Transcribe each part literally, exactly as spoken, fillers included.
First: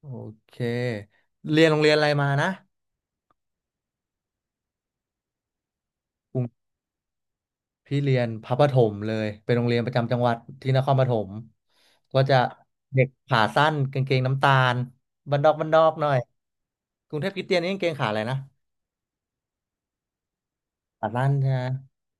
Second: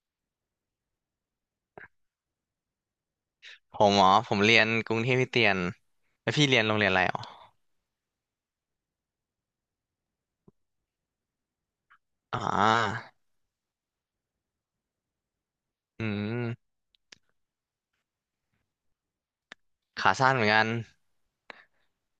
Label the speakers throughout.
Speaker 1: โอเคเรียนโรงเรียนอะไรมานะ
Speaker 2: ผมอ๋อผมเรียนกรุงเทพคริสเตียนแล้ว
Speaker 1: กรุง
Speaker 2: พี่เรียนโรงเรียนอะไรอ๋อ
Speaker 1: พี่เรียนพระประถมเลยเป็นโรงเรียนประจำจังหวัดที่นครปฐมก็จะ
Speaker 2: อ่
Speaker 1: เด็ก
Speaker 2: า
Speaker 1: ขาสั้นกางเกงน้ำตาลบันดอกบันดอกห
Speaker 2: อื
Speaker 1: น่อย
Speaker 2: ม
Speaker 1: กรุงเทพคริสเตียนนี่กางเกงขาอะไรนะ
Speaker 2: ขาสั้นเหมือนกัน
Speaker 1: ขาสั้นใช่ไหม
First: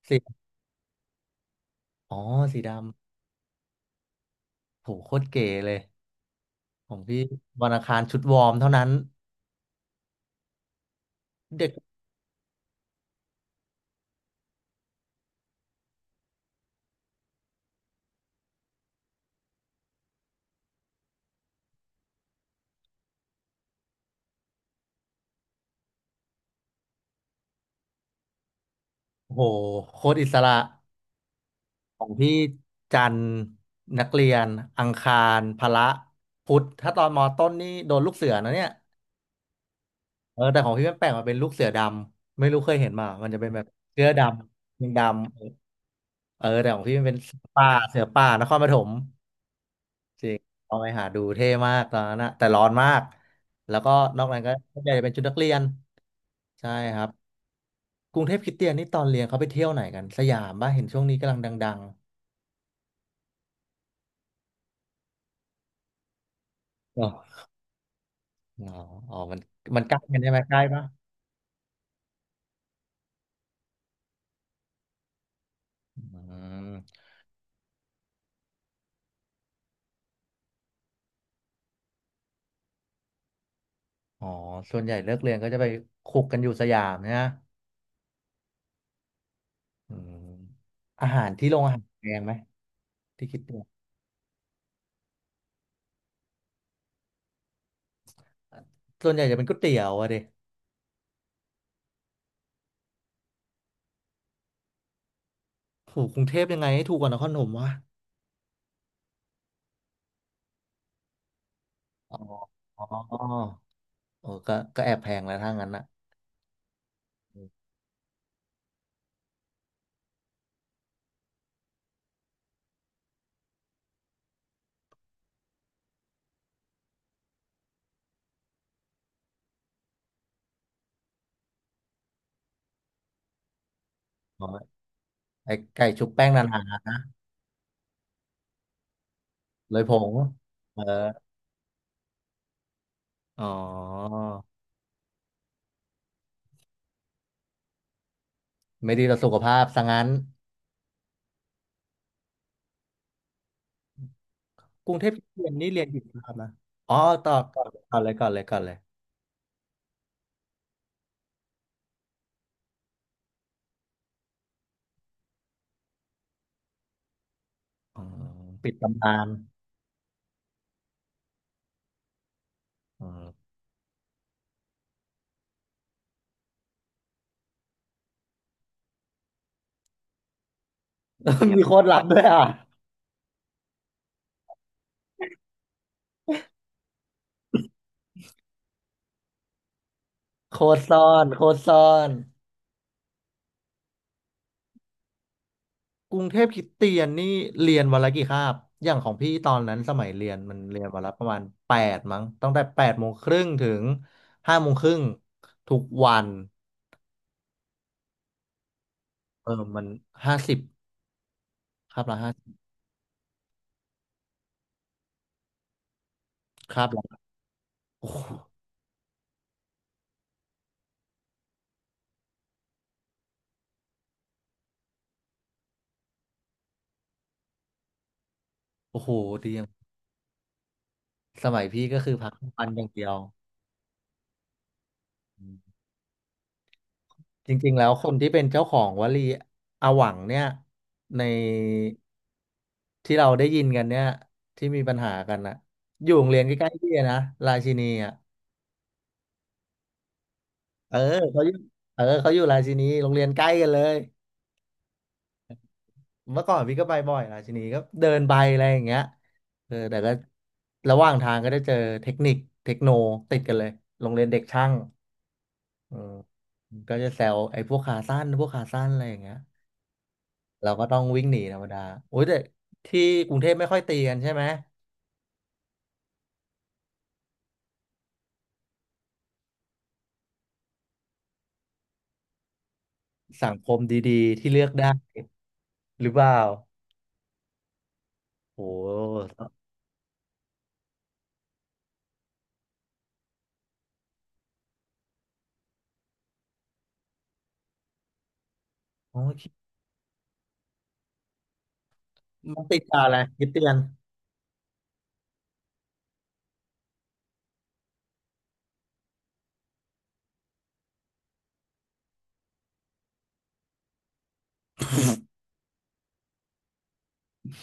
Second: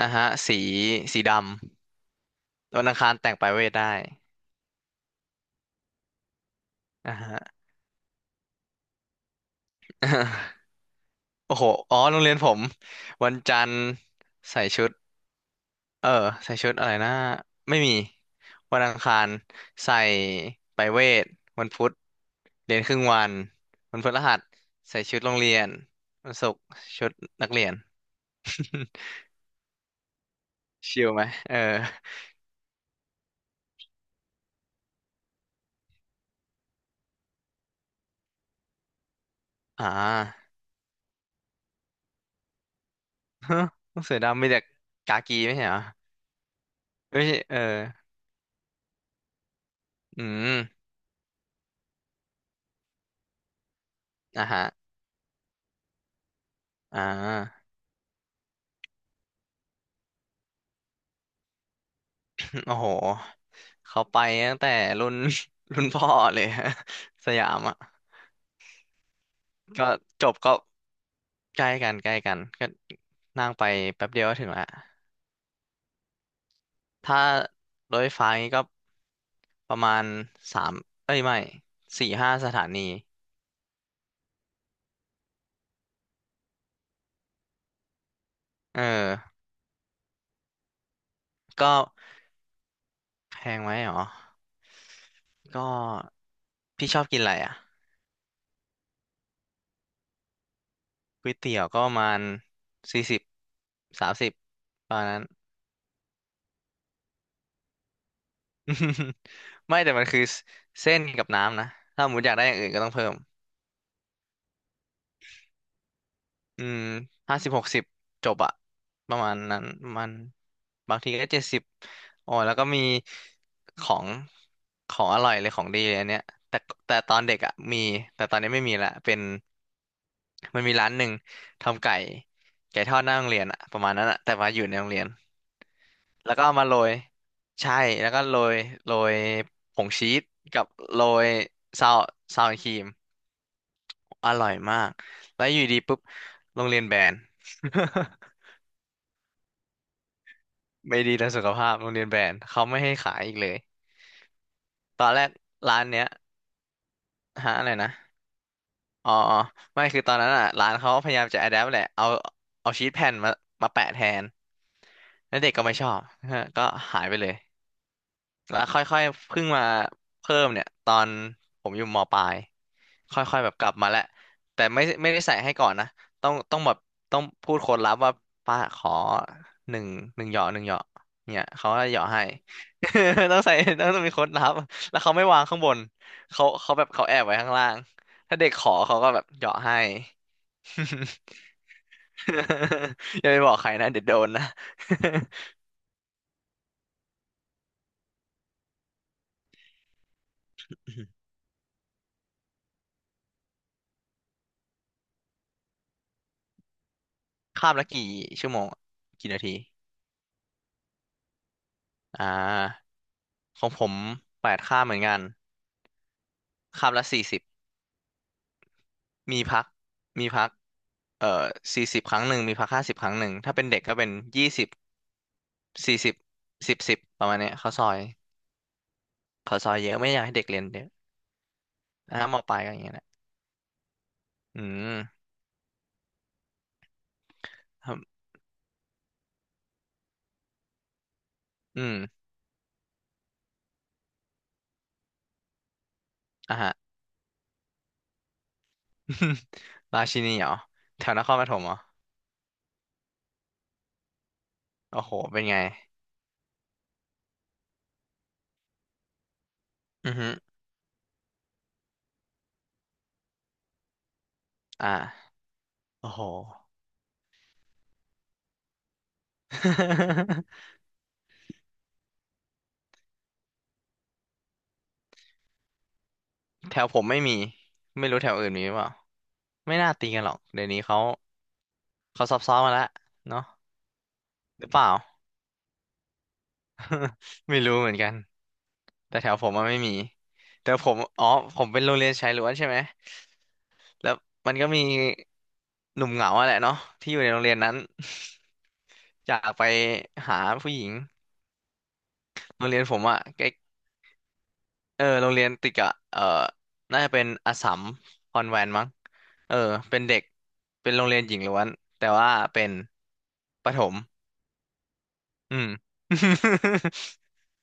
Speaker 2: นะ
Speaker 1: สี
Speaker 2: ฮะสีสีดำ
Speaker 1: อ๋อสี
Speaker 2: วั
Speaker 1: ดำ
Speaker 2: นอังคารแต่งปลายเวทได้
Speaker 1: โหโคตรเก๋เลยของ
Speaker 2: นะ
Speaker 1: พี่
Speaker 2: ฮะ
Speaker 1: วันอังคารชุดวอร์มเท่านั้น
Speaker 2: โอ้โห
Speaker 1: เด็ก
Speaker 2: อ๋อโรงเรียนผมวันจันทร์ใส่ชุดเออใส่ชุดอะไรนะไม่มีวันอังคารใส่ไปลายเวทวันพุธเรียนครึ่งวันวันพฤหัสใส่ชุดโรงเรียนวันศุกร์ชุดนักเรียน
Speaker 1: โหโคตรอิสระ
Speaker 2: ชิลไหมเออ
Speaker 1: ของพี่จันทร์นักเรียนอังคารพละพุธถ้าตอนมต้นนี่โดนลูกเสือนะเนี่ย
Speaker 2: อ่
Speaker 1: เออ
Speaker 2: า
Speaker 1: แต่ของพี่มันแปลกมาเป็นลูกเสือดำไม่รู้เคยเห็นมามันจะเป็ น
Speaker 2: ฮะ
Speaker 1: แบบเสื้อ
Speaker 2: เสือ
Speaker 1: ด
Speaker 2: ดำมีแต่
Speaker 1: ำยิง
Speaker 2: กา
Speaker 1: ดำ
Speaker 2: กี
Speaker 1: เออ
Speaker 2: ไม่ใช่เหรอ
Speaker 1: เออแต่ของพี่มันเป็น
Speaker 2: ไม่ใช่
Speaker 1: เสือ
Speaker 2: เออ
Speaker 1: ป่าเสือป่านครปฐม
Speaker 2: อื
Speaker 1: จริง
Speaker 2: ม
Speaker 1: เอาไปหาดูเท่มากตอนนั้นนะแต่ร้อนมากแล้วก็นอกนั้น
Speaker 2: อ่ะ
Speaker 1: ก็
Speaker 2: ฮะ
Speaker 1: ส่วนใหญ่จะเป็นชุดนักเรียนใช่ค
Speaker 2: อ่
Speaker 1: รับ
Speaker 2: า
Speaker 1: กรุงเทพคริสเตียนนี่ตอนเรียนเขาไปเที่ยวไหนกันสยามป่ะเห็นช่วงนี้กำลังดัง
Speaker 2: โอ้โหเขาไปตั้งแต่รุ่น รุ่นพ่อเลย ฮะ
Speaker 1: ๆ
Speaker 2: สยามอ่ะ
Speaker 1: อ๋อ อ๋อ มันมัน
Speaker 2: ก็
Speaker 1: ใกล้กัน
Speaker 2: จ
Speaker 1: ใช่
Speaker 2: บ
Speaker 1: ไหม
Speaker 2: ก็
Speaker 1: ใกล้ปะ
Speaker 2: ใกล้กันใกล้กันก็นั่งไปแป๊บเดียวก็ถึงละ
Speaker 1: อืม
Speaker 2: ถ้ารถไฟฟ้านี่ก็ประมาณสามเอ้ยไม่สี่ห้าสถานี
Speaker 1: อ๋อส่วนใหญ่เลิกเรียนก็จะไปคุกกันอยู่สยามเนี่ย
Speaker 2: เออ
Speaker 1: อืมอาหารที่โรงอา
Speaker 2: ก็
Speaker 1: หารแพงไหมที่คิ
Speaker 2: แพ
Speaker 1: ด
Speaker 2: ง
Speaker 1: เนี่ย
Speaker 2: ไหมหรอก็พี่ชอบกินอะไรอ่ะ
Speaker 1: ส่วนใหญ่จะเป็นก๋วยเตี๋ยวอะเด็ก
Speaker 2: ก๋วยเตี๋ยวก็ประมาณสี่สิบสามสิบประมาณนั้น
Speaker 1: ถูกกรุงเทพยังไงให้ถูกกว่านครปฐมวะ
Speaker 2: ไม่แต่มันคือเส้นกับน้ำนะถ้าสม
Speaker 1: อ๋อ
Speaker 2: มติอยากได้อย่างอื่นก็
Speaker 1: อ๋อ
Speaker 2: ต้องเพิ่ม
Speaker 1: โอ้ก็ก็แอบแพงแล้วถ้างั้นนะ
Speaker 2: อืมห้า
Speaker 1: อ
Speaker 2: สิ
Speaker 1: ม
Speaker 2: บหกสิบจบอะประมาณนั้นประมันบางทีก็เจ็ดสิบโอ้ยแล้วก็มีของของอร่อยเลยของดีเลยอันเนี้ยแต่แต่ตอนเด็กอะมีแต่ตอนนี้ไม่มีละเป็นมันมีร้านหนึ่งทำไก่ไก่ทอดหน้าโรงเรียนอะประมาณนั้นอะแต่
Speaker 1: อ๋อ
Speaker 2: ว่าอยู่ในโรงเรียน
Speaker 1: ไอ้ไก่ชุบแป้ง
Speaker 2: แล้ว
Speaker 1: นา
Speaker 2: ก็เอามาโร
Speaker 1: น
Speaker 2: ยใช่แล้วก็โรยโรย
Speaker 1: ๆ
Speaker 2: ผ
Speaker 1: เลย
Speaker 2: ง
Speaker 1: ผ
Speaker 2: ชี
Speaker 1: ง
Speaker 2: สกับ
Speaker 1: เออ
Speaker 2: โรยซาวซาวครีม
Speaker 1: อ๋อ
Speaker 2: อร่อยมากแล้วอยู่ดีปุ๊บโรงเรียนแบน
Speaker 1: ไม่ดีต่อสุขภาพซะงั้น
Speaker 2: ไม่ดีต่อสุขภาพโรงเรียนแบนเขาไม่ให้ขายอีกเลย
Speaker 1: กรุง
Speaker 2: ต
Speaker 1: เท
Speaker 2: อ
Speaker 1: พ
Speaker 2: นแรก
Speaker 1: เรียนนี่
Speaker 2: ร้า
Speaker 1: เรีย
Speaker 2: น
Speaker 1: น
Speaker 2: เนี้
Speaker 1: กี่
Speaker 2: ย
Speaker 1: คาบนะอ๋อต่อ
Speaker 2: ฮะ
Speaker 1: ก่อ
Speaker 2: อะ
Speaker 1: น
Speaker 2: ไรนะ
Speaker 1: ก่อนเลยก่อนเลยก่อนเลย
Speaker 2: อ๋ออ๋อไม่คือตอนนั้นอ่ะร้านเขาพยายามจะ adapt แหละเอาเอาชีทแผ่นมามาแปะแทนแล้วเด็กก็ไม่ชอบฮะก็หายไปเลย
Speaker 1: อ๋อ
Speaker 2: แล้ว
Speaker 1: ปิด
Speaker 2: ค่อ
Speaker 1: ตำ
Speaker 2: ย
Speaker 1: นาน
Speaker 2: ๆเพิ่งมาเพิ่มเนี่ยตอนผมอยู่มปลาย
Speaker 1: อ๋อ
Speaker 2: ค่อยๆแบบกลับมาแล้วแต่ไม่ไม่ได้ใส่ให้ก่อนนะต้องต้องแบบต้องพูดโค้ดลับว่าป้าขอหนึ่งหนึ่งเหยาะหนึ่งเหยาะเนี่ย
Speaker 1: มี
Speaker 2: เขา
Speaker 1: โค้
Speaker 2: ก็
Speaker 1: ด
Speaker 2: เห
Speaker 1: ลับ
Speaker 2: ยาะ
Speaker 1: ด้ว
Speaker 2: ให้
Speaker 1: ยอ่ะ
Speaker 2: ต้องใส่ต้องต้องมีโค้ดลับแล้วเขาไม่วางข้างบนเขาเขาแบบเขาแอบไว้ข้างล่างถ้าเด็กขอเขาก็แบบเหยาะให้
Speaker 1: โค้ดซ่อน โค้ดซ่อน
Speaker 2: อย่าไปบอกใครนะเดี๋ยวโดนนะ
Speaker 1: กรุงเทพคริสเตียนนี่เรียนวันละกี่คาบอย่างของพี่ตอนนั้นสมัยเรียนมันเรียนวันละประมา ณแปดมั้งตั้งแต่แปดโมงครึ่งถึงห้าโมงครึ่งทุกวัน
Speaker 2: ข้ามละกี่ชั่วโมงกี่นา
Speaker 1: เออ
Speaker 2: ที
Speaker 1: มันห้าสิบคาบละ
Speaker 2: อ่า
Speaker 1: ห้า
Speaker 2: ของผมแปดข้ามเหมือนกัน
Speaker 1: คาบ
Speaker 2: ข้าม
Speaker 1: ละ
Speaker 2: ละสี่สิบ
Speaker 1: โอ้โห
Speaker 2: มีพักมีพักเอ่อสี่สิบครั้งหนึ่งมีพักห้าสิบครั้งหนึ่งถ้าเป็นเด็กก็เป็นยี่สิบสี่สิบสิบสิบประมาณเนี้ยเขาวซอย
Speaker 1: โอ้โหดี
Speaker 2: เขา
Speaker 1: อ
Speaker 2: ว
Speaker 1: ย่าง
Speaker 2: ซอยเยอะไม่อยากให้เด็กเรียนเยอะ
Speaker 1: สมัยพี่ก็คือ
Speaker 2: นะฮะ
Speaker 1: พัก
Speaker 2: ม
Speaker 1: ก
Speaker 2: อ
Speaker 1: ลาง
Speaker 2: ปลาย
Speaker 1: วัน
Speaker 2: ก็อ
Speaker 1: อ
Speaker 2: ย่าง
Speaker 1: ย่าง
Speaker 2: เงี้ยแห
Speaker 1: เดี
Speaker 2: ละ
Speaker 1: ยว
Speaker 2: อืม
Speaker 1: จริงๆ แล้
Speaker 2: ค
Speaker 1: ว
Speaker 2: รั
Speaker 1: คน
Speaker 2: บ
Speaker 1: ที่เป็นเจ้าของวลีอาหวังเนี่ยใน
Speaker 2: อืม
Speaker 1: ที่เราได้ยินกันเนี่ยที่มีปัญหากันนะอยู่โรงเรียนใก
Speaker 2: อ่ะ
Speaker 1: ล้
Speaker 2: ฮะ
Speaker 1: ๆพี่นะราชินีอ่ะ
Speaker 2: ราชินีเหรอ
Speaker 1: เออ
Speaker 2: แถวนคร
Speaker 1: เขา
Speaker 2: ป
Speaker 1: อ
Speaker 2: ฐ
Speaker 1: ยู่
Speaker 2: มเหรอ
Speaker 1: เออเขาอยู่ราชินีโรงเรียนใกล้กันเลย
Speaker 2: โอ้โหเป็นไง
Speaker 1: เมื่อก่อนพี่ก็ไปบ่อยราชินีก็เดินไปอะไรอย่างเงี้ยเออแต่
Speaker 2: อื
Speaker 1: ก็
Speaker 2: อฮึ
Speaker 1: ระหว่างทางก็ได้เจอเทคนิคเทคโนติดกันเลยโรงเรียนเด็กช่าง
Speaker 2: อ่า
Speaker 1: เออ
Speaker 2: โอ้โห
Speaker 1: ก็จะแซวไอ้พวกขาสั้นพวกขาสั้นอะไรอย่างเงี้ย เรา ก็ต้องวิ่งหนีธรรมดาโอ้ยแต่ที่กรุงเทพไม่ค่อยตีกันใช่ไหม
Speaker 2: แถวผมไม่มีไม่รู้แถวอื่นมีหรือเปล่าไม่น่าตีกันหรอกเดี๋ยวนี้เขาเขาซอฟต์ๆมาแล้วเนาะ
Speaker 1: สังคมดีๆที่เลื
Speaker 2: ห
Speaker 1: อ
Speaker 2: รื
Speaker 1: ก
Speaker 2: อเปล่า
Speaker 1: ได้หรือเปล่า
Speaker 2: ไม่รู้เหมือนกัน
Speaker 1: โอ้โ
Speaker 2: แต่แถวผ
Speaker 1: ห
Speaker 2: มมันไม่มีแต่ผมอ๋อผมเป็นโรงเรียนชายล้วนใช่ไหมแล้วมันก็มีหนุ่มเหงาอะแหละเนาะที่อยู่ในโรงเรียนนั้น
Speaker 1: โอ้
Speaker 2: อ
Speaker 1: ย
Speaker 2: ยากไปหาผู้หญิง
Speaker 1: มั
Speaker 2: โร
Speaker 1: น
Speaker 2: งเรี
Speaker 1: ติ
Speaker 2: ย
Speaker 1: ด
Speaker 2: นผ
Speaker 1: ตา
Speaker 2: ม
Speaker 1: อะไร
Speaker 2: อะใก
Speaker 1: คิ
Speaker 2: ล้
Speaker 1: ดเตือน
Speaker 2: เออโรงเรียนติดกับเออน่าจะเป็นอัสสัมคอนแวนต์มั้งเออเป็นเด็กเป็นโรงเรียนหญิงล้วนแต่ว่าเป็นประถมอืม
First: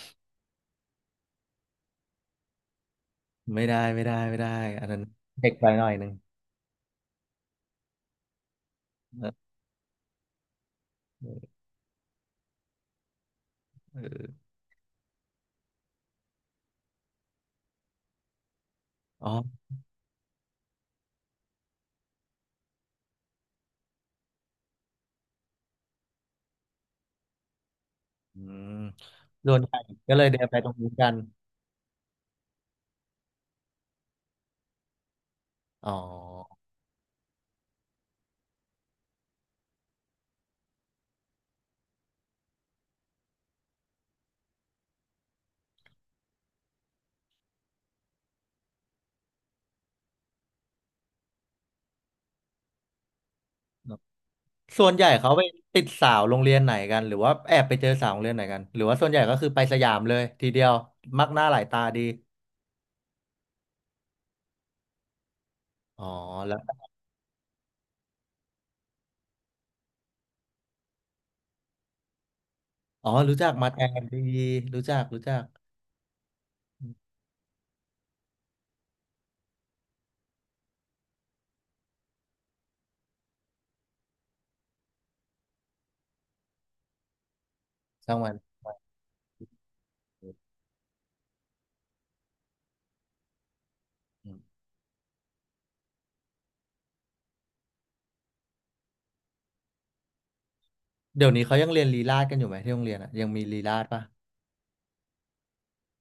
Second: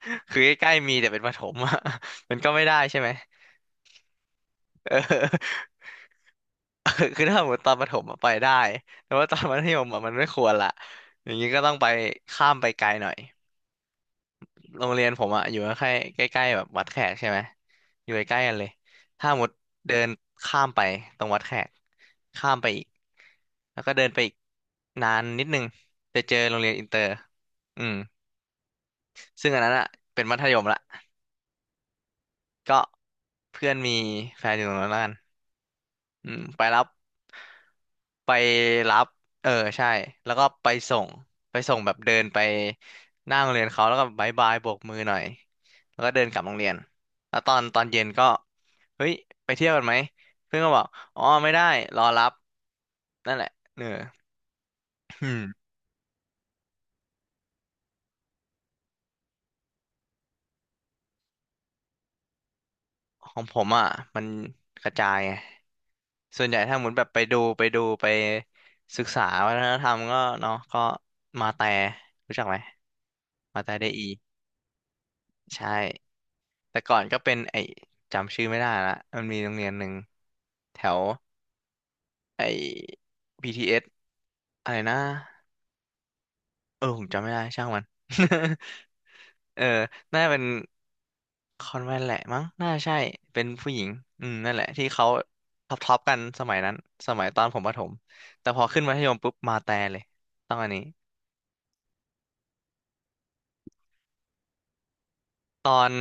Speaker 2: คือใกล้ๆมีแต่เป็นประถมอะ มันก็ไม่ได้ใช่ไหม
Speaker 1: ไม่ได้ไม่ได้ไม่ได้อัน
Speaker 2: เอ
Speaker 1: นั้นเด็กไป
Speaker 2: อ
Speaker 1: หน่อยหนึ่ง
Speaker 2: คือถ้าสมมติตอนประถมอะไปได้แต่ว่า
Speaker 1: เออ
Speaker 2: ตอนมัธยมอะมันไม่ควรละอย่างนี้ก็ต้องไปข้ามไปไกลหน่อย
Speaker 1: เออ
Speaker 2: โรงเรียนผมอะอยู่ใกล้ใกล้ๆแบบวัดแขกใช่ไหมอยู่ใกล้ๆกันเลย
Speaker 1: อ๋
Speaker 2: ถ้าหมด
Speaker 1: อ
Speaker 2: เดินข้ามไปตรงวัดแขกข้ามไปอีกแล้วก็เดินไปอีกนานนิดนึงจะเจอโรงเรียนอินเตอร์อืม
Speaker 1: อืม
Speaker 2: ซึ่ง
Speaker 1: ส่ว
Speaker 2: อั
Speaker 1: น
Speaker 2: น
Speaker 1: ให
Speaker 2: นั้น
Speaker 1: ญ่
Speaker 2: อะ
Speaker 1: ก็เล
Speaker 2: เป็น
Speaker 1: ย
Speaker 2: มั
Speaker 1: เดิ
Speaker 2: ธ
Speaker 1: นไป
Speaker 2: ยม
Speaker 1: ตรง
Speaker 2: ละ
Speaker 1: นู้นกัน
Speaker 2: ก็เพื่อนมีแฟนอยู่ตรงนั้นแล้วกัน
Speaker 1: อ๋อ
Speaker 2: อืมไปรับไปรับเออใช่แล้วก็ไปส่งไปส่งแบบเดินไปหน้าโรงเรียนเขาแล้วก็บายบายโบกมือหน่อยแล้วก็เดินกลับโรงเรียนแล้วตอนตอนเย็นก็เฮ้ยไปเที่ยวกันไหมเพื่อนก็บอกอ๋อไม่ได้รอรับนั่นแหละเออ
Speaker 1: ส่วนใหญ่
Speaker 2: อื
Speaker 1: เขา
Speaker 2: ม
Speaker 1: ไปติดสาวโรงเรียนไหนกันหรือว่าแอบไปเจอสาวโรงเรียนไหนกันหรือว่าส่วนใหญ่ก็คือไปสยามเลยทีเดียวมักหน้าหลายตาดี
Speaker 2: ของผมอ่ะมันกระจายไง
Speaker 1: อ๋
Speaker 2: ส่วนใหญ่
Speaker 1: อ
Speaker 2: ถ้าหมุนแบบไปดูไปดูไปศึกษาวัฒนธรรมก็เนาะก็มาแต่รู้จักไหม
Speaker 1: อ๋อรู้จัก
Speaker 2: มา
Speaker 1: มา
Speaker 2: แต่
Speaker 1: แท
Speaker 2: ได
Speaker 1: น
Speaker 2: อี
Speaker 1: ดีรู้จัก รู้จัก
Speaker 2: ใช่ แต่
Speaker 1: อื
Speaker 2: ก่อน
Speaker 1: ม
Speaker 2: ก็เป็นไอ้จำชื่อไม่ได้ละมันมีโรงเรียนหนึ่งแถวไอ้ บี ที เอส อสอะไรนะเออผมจำไม่ได้ ช่างมัน
Speaker 1: ช่างมัน
Speaker 2: เออน่าจะเป็นคอนแวนต์แหละมั้ง น่าใช่ เป็นผู้หญิง อื
Speaker 1: อื
Speaker 2: ม
Speaker 1: ม
Speaker 2: นั่นแหละที่เขาท็อปท็อปกันสมัยนั้น สมัยตอนผมประถมแต่พอขึ้นมัธยมปุ๊บมาแต่เลยต้องอันนี้
Speaker 1: เดี๋ยวนี้เขายังเรียนลีลาศกันอยู่ไหมที่โรงเรียนอ่ะยังมีลีลาศป่ะ
Speaker 2: ตอน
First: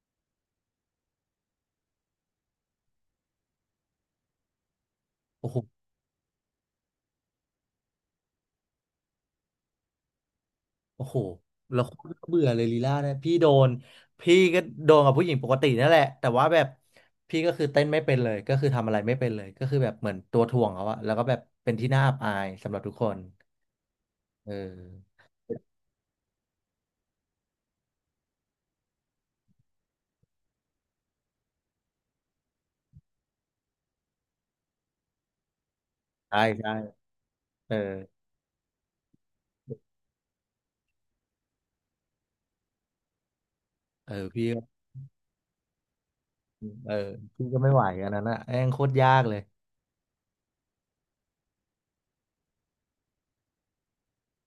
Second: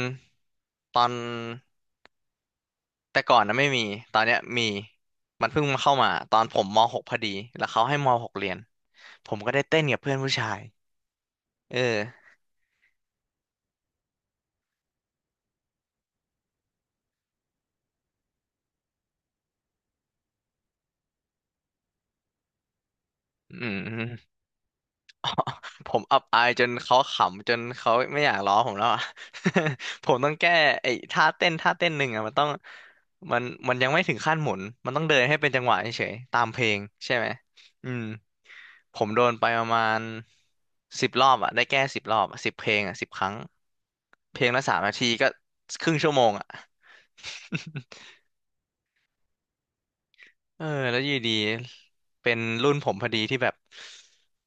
Speaker 2: ตอน แต่ก่อนนะไม่มี ตอนเนี้ยมี มั
Speaker 1: โอ้
Speaker 2: น
Speaker 1: โห
Speaker 2: เพิ่งมาเข้ามาตอนผมม .หก พอดีแล้วเขาให้ม .หก เรียน ผมก็ได้เต้นกับเพื่อนผู้ชาย
Speaker 1: โอ้โห
Speaker 2: เอ
Speaker 1: เราโค
Speaker 2: อ
Speaker 1: ตรเบื่อเลยลีลาศนะ พี่โดน พี่ก็โดนกับผู้หญิงปกตินั่นแหละ แต่ว่าแบบพี่ก็คือเต้นไม่เป็นเลย ก็คือทำอะไรไม่เป็นเลย ก็คือแบบเหมือนตัวถ่วงเขาอะแล้วก็แบบเป็นที่น่าอับอายสำหรับทุกคน
Speaker 2: อืม
Speaker 1: เออ
Speaker 2: ผมอับอายจนเขาขำจนเขาไม่อยากล้อผมแล้วอ่ะ ผมต้องแก้ไอ้ท่าเต้นท่าเต้นหนึ่งอ่ะมันต้องมันมันยังไม่ถึงขั้นหมุนมันต้องเดินให้เป็นจังหวะเฉยๆ
Speaker 1: ใช่
Speaker 2: ตามเพล
Speaker 1: ใช่
Speaker 2: งใช่ไหม
Speaker 1: เออ
Speaker 2: อืมผมโดนไปประมาณสิบรอบอ่ะได้แก้สิบรอบสิบเพลงอ่ะสิบครั้ง
Speaker 1: เออ
Speaker 2: เพ
Speaker 1: พี่
Speaker 2: ลง
Speaker 1: ก็
Speaker 2: ละสามนาทีก็ครึ่งชั่วโมงอ่ะ
Speaker 1: เออพี่ก็ไม่ไหว อันนั้นอะแม่งโคตรยากเลย
Speaker 2: เออแล้วอยู่ดีเป็นรุ่นผมพอดีที่แบบ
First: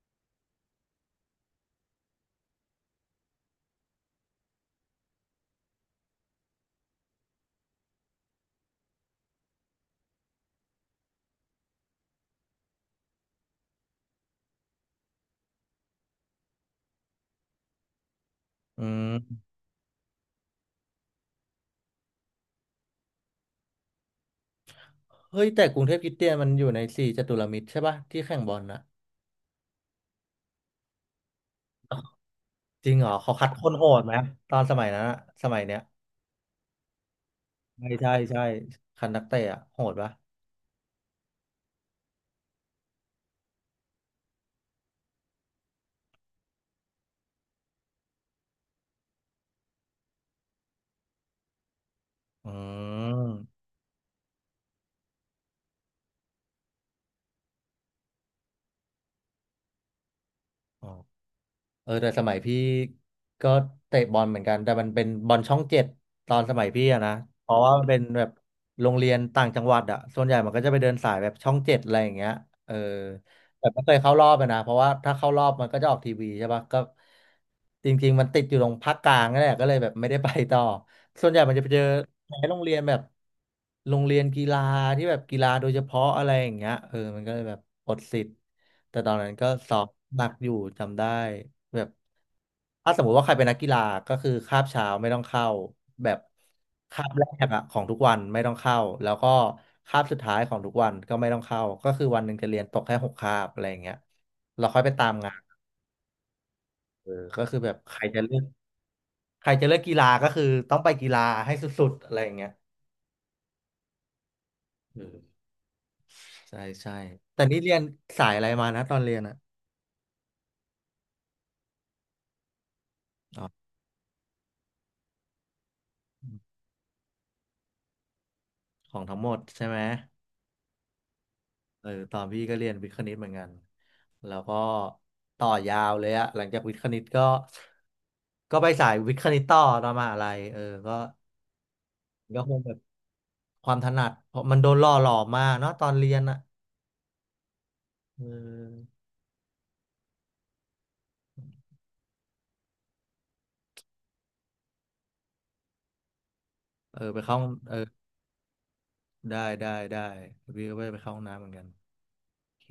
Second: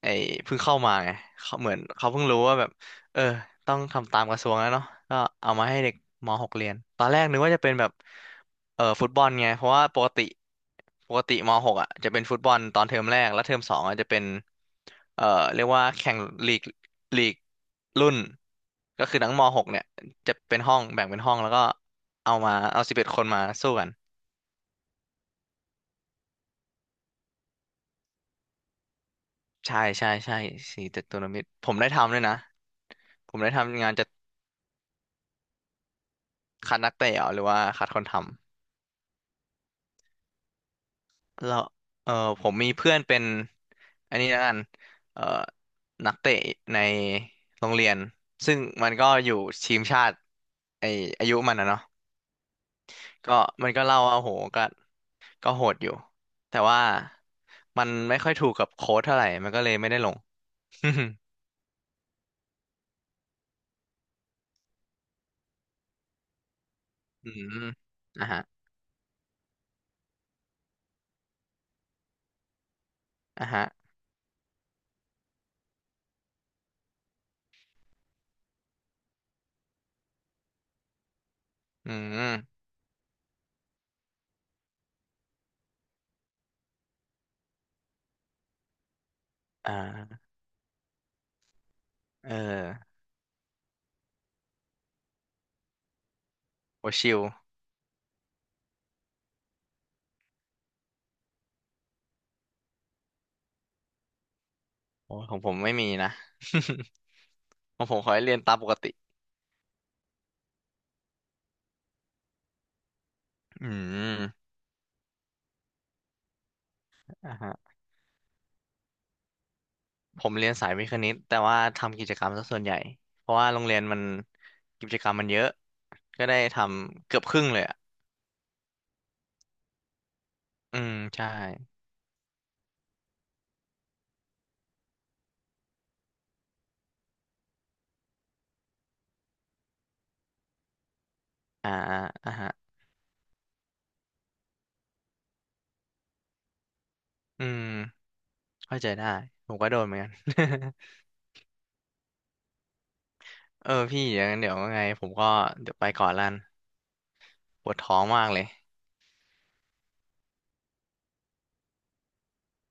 Speaker 2: ไอ้เพิ่งเข้ามาไงเขาเหมือนเขาเพิ่งรู้ว่าแบบเออต้องทำตามกระทรวงแล้วเนาะก็เอามาให้เด็กม .หก เรียนตอนแรกนึกว่าจะเป็นแบบเออฟุตบอลไงเพราะว่าปกติปกติม .หก อ่ะจะเป็นฟุตบอลตอนเทอมแรกแล้วเทอมสองอ่ะจะเป็นเออเรียกว่าแข่งลีกลีกรุ่น
Speaker 1: อื
Speaker 2: ก็คือทั้งม
Speaker 1: ม
Speaker 2: .หก เนี่ยจะเป็นห้องแบ่งเป็นห้องแล้วก็เอามาเอาสิบเอ็ดคนมาสู้กัน
Speaker 1: เฮ้ยแต่กรุงเทพคริสเตียนมันอยู่ในสี่จัตุรมิตรใช่ปะที่แข่งบอลนะ
Speaker 2: ใช่ใช่ใช่สี่เจ็ดทัวรนมิตรผมได้ทำด้วยนะ
Speaker 1: จริงเหรอ
Speaker 2: ผ
Speaker 1: เขา
Speaker 2: ม
Speaker 1: คั
Speaker 2: ได้
Speaker 1: ดคนโห
Speaker 2: ทำงาน
Speaker 1: ด
Speaker 2: จะ
Speaker 1: ไหมตอนสมัยนั้นอะสมัยเนี้ย
Speaker 2: คัดนักเตะเหรอหรือว่าคั
Speaker 1: ใช่
Speaker 2: ดคน
Speaker 1: ใช่
Speaker 2: ท
Speaker 1: ใช่คัดนักเตะอะโหดปะ
Speaker 2: ำแล้วเออผมมีเพื่อนเป็นอันนี้แล้วกันเออนักเตะในโรงเรียนซึ่งมันก็อยู่ทีมชาติไออายุมันนะเนาะ
Speaker 1: อื
Speaker 2: ก็
Speaker 1: ม
Speaker 2: มันก็เล่าว่าโหก็ก็โหดอยู่แต่ว่ามันไม่ค่อยถูกกับโค้ชเท่าไหร่มันก็เลยไม่ได้ลง
Speaker 1: อ๋อเออแต่สมัยพี่ก็เตะบอลเหมือนกันแต่มันเป็นบอลช่องเจ็ดตอนสมัยพี่อะนะ
Speaker 2: อื
Speaker 1: เพราะ
Speaker 2: ม
Speaker 1: ว่ามันเป็นแบ
Speaker 2: อ่ะ
Speaker 1: บ
Speaker 2: ฮะ
Speaker 1: โรงเรียนต่างจังหวัดอะส่วนใหญ่มันก็จะไปเดินสายแบบช่องเจ็ดอะไรอย่างเงี้ยเออ
Speaker 2: อ่ะฮะ
Speaker 1: แต่ไม่เคยเข้ารอบเลยนะเพราะว่าถ้าเข้ารอบมันก็จะออกทีวีใช่ปะก็จริงๆมันติดอยู่ตรงภาคกลางนั่นแหละก็เลยแบบไม่ได้ไปต่อส่วนใหญ่มันจะไปเจอ
Speaker 2: อื
Speaker 1: ในโร
Speaker 2: ม
Speaker 1: งเรียนแบบโรงเรียนกีฬาที่แบบกีฬาโดยเฉพาะอะไรอย่างเงี้ยเออมันก็เลยแบบอดสิทธิ์แต่ตอนนั้นก็ส
Speaker 2: อ่
Speaker 1: อบห
Speaker 2: า
Speaker 1: นักอยู่จำได้แบบ
Speaker 2: เอ
Speaker 1: ถ้า
Speaker 2: อ
Speaker 1: สมมุติว่าใครเป็นนักกีฬาก็คือคาบเช้าไม่ต้องเข้าแบบ
Speaker 2: โอ
Speaker 1: คาบ
Speaker 2: ชิล
Speaker 1: แรกอะของทุกวันไม่ต้องเข้าแล้วก็คาบสุดท้ายของทุกวันก็ไม่ต้องเข้าก็คือวันหนึ่งจะเรียนตกแค่หกคาบอะไรอย่างเงี้ยเราค่อยไปตาม
Speaker 2: โอ้
Speaker 1: งา
Speaker 2: ของ
Speaker 1: น
Speaker 2: ผมไม่มีนะ
Speaker 1: เออก็คือแบบ
Speaker 2: ของผ
Speaker 1: ใค
Speaker 2: ม
Speaker 1: ร
Speaker 2: ขอ
Speaker 1: จะ
Speaker 2: ให้
Speaker 1: เลื
Speaker 2: เรีย
Speaker 1: อ
Speaker 2: น
Speaker 1: ก
Speaker 2: ตามปกติ
Speaker 1: ใครจะเลือกกีฬาก็คือต้องไปกีฬาให้สุดๆอะไรอย่างเงี้ย
Speaker 2: อืม
Speaker 1: เออใช่ใช่
Speaker 2: อ่า
Speaker 1: แต่
Speaker 2: ฮะ
Speaker 1: นี่เรียนสายอะไรมานะตอนเรียนอะ
Speaker 2: ผมเรียนสายวิทย์คณิตแต่ว่าทำกิจกรรมซะส่วนใหญ่ เพราะ
Speaker 1: อ๋
Speaker 2: ว่าโร
Speaker 1: อ
Speaker 2: งเรียนมันกิจกรรมมันเยอะ ก็ได้ทำเกือบครึ่งเลยอ่ะ
Speaker 1: ของทั้งหมดใช่ไหม
Speaker 2: อืมใช่
Speaker 1: เออตอนพี่ก็เรียนวิทย์คณิตเหมือนกันแล้วก็ต่อยาวเลยอะหลังจากวิทย์คณิตก็ก็ไปสายวิทย์คณิตต่อตอนมหาลัยเออก็
Speaker 2: อ่าอ่าอ่า
Speaker 1: ก็
Speaker 2: ฮะ
Speaker 1: คงแบบความถนัดเพราะมันโดนหล่อหลอมมากเนาะตอนเรียนอะ
Speaker 2: อืม
Speaker 1: เ
Speaker 2: เข้าใจ
Speaker 1: ออ
Speaker 2: ได้ ผมก็โดนเหมือนกัน เออพี่อย่างนั้นเดี๋ยวว่าไง ผมก็เดี๋ยวไปก่อนละกัน
Speaker 1: เออไปเข้า
Speaker 2: ป
Speaker 1: เอ
Speaker 2: ว
Speaker 1: อ
Speaker 2: ดท้องมากเลย
Speaker 1: ได้ได้ได้พี่ก็ไปไปเข้าห้องน้ำเหมือนกันโอเค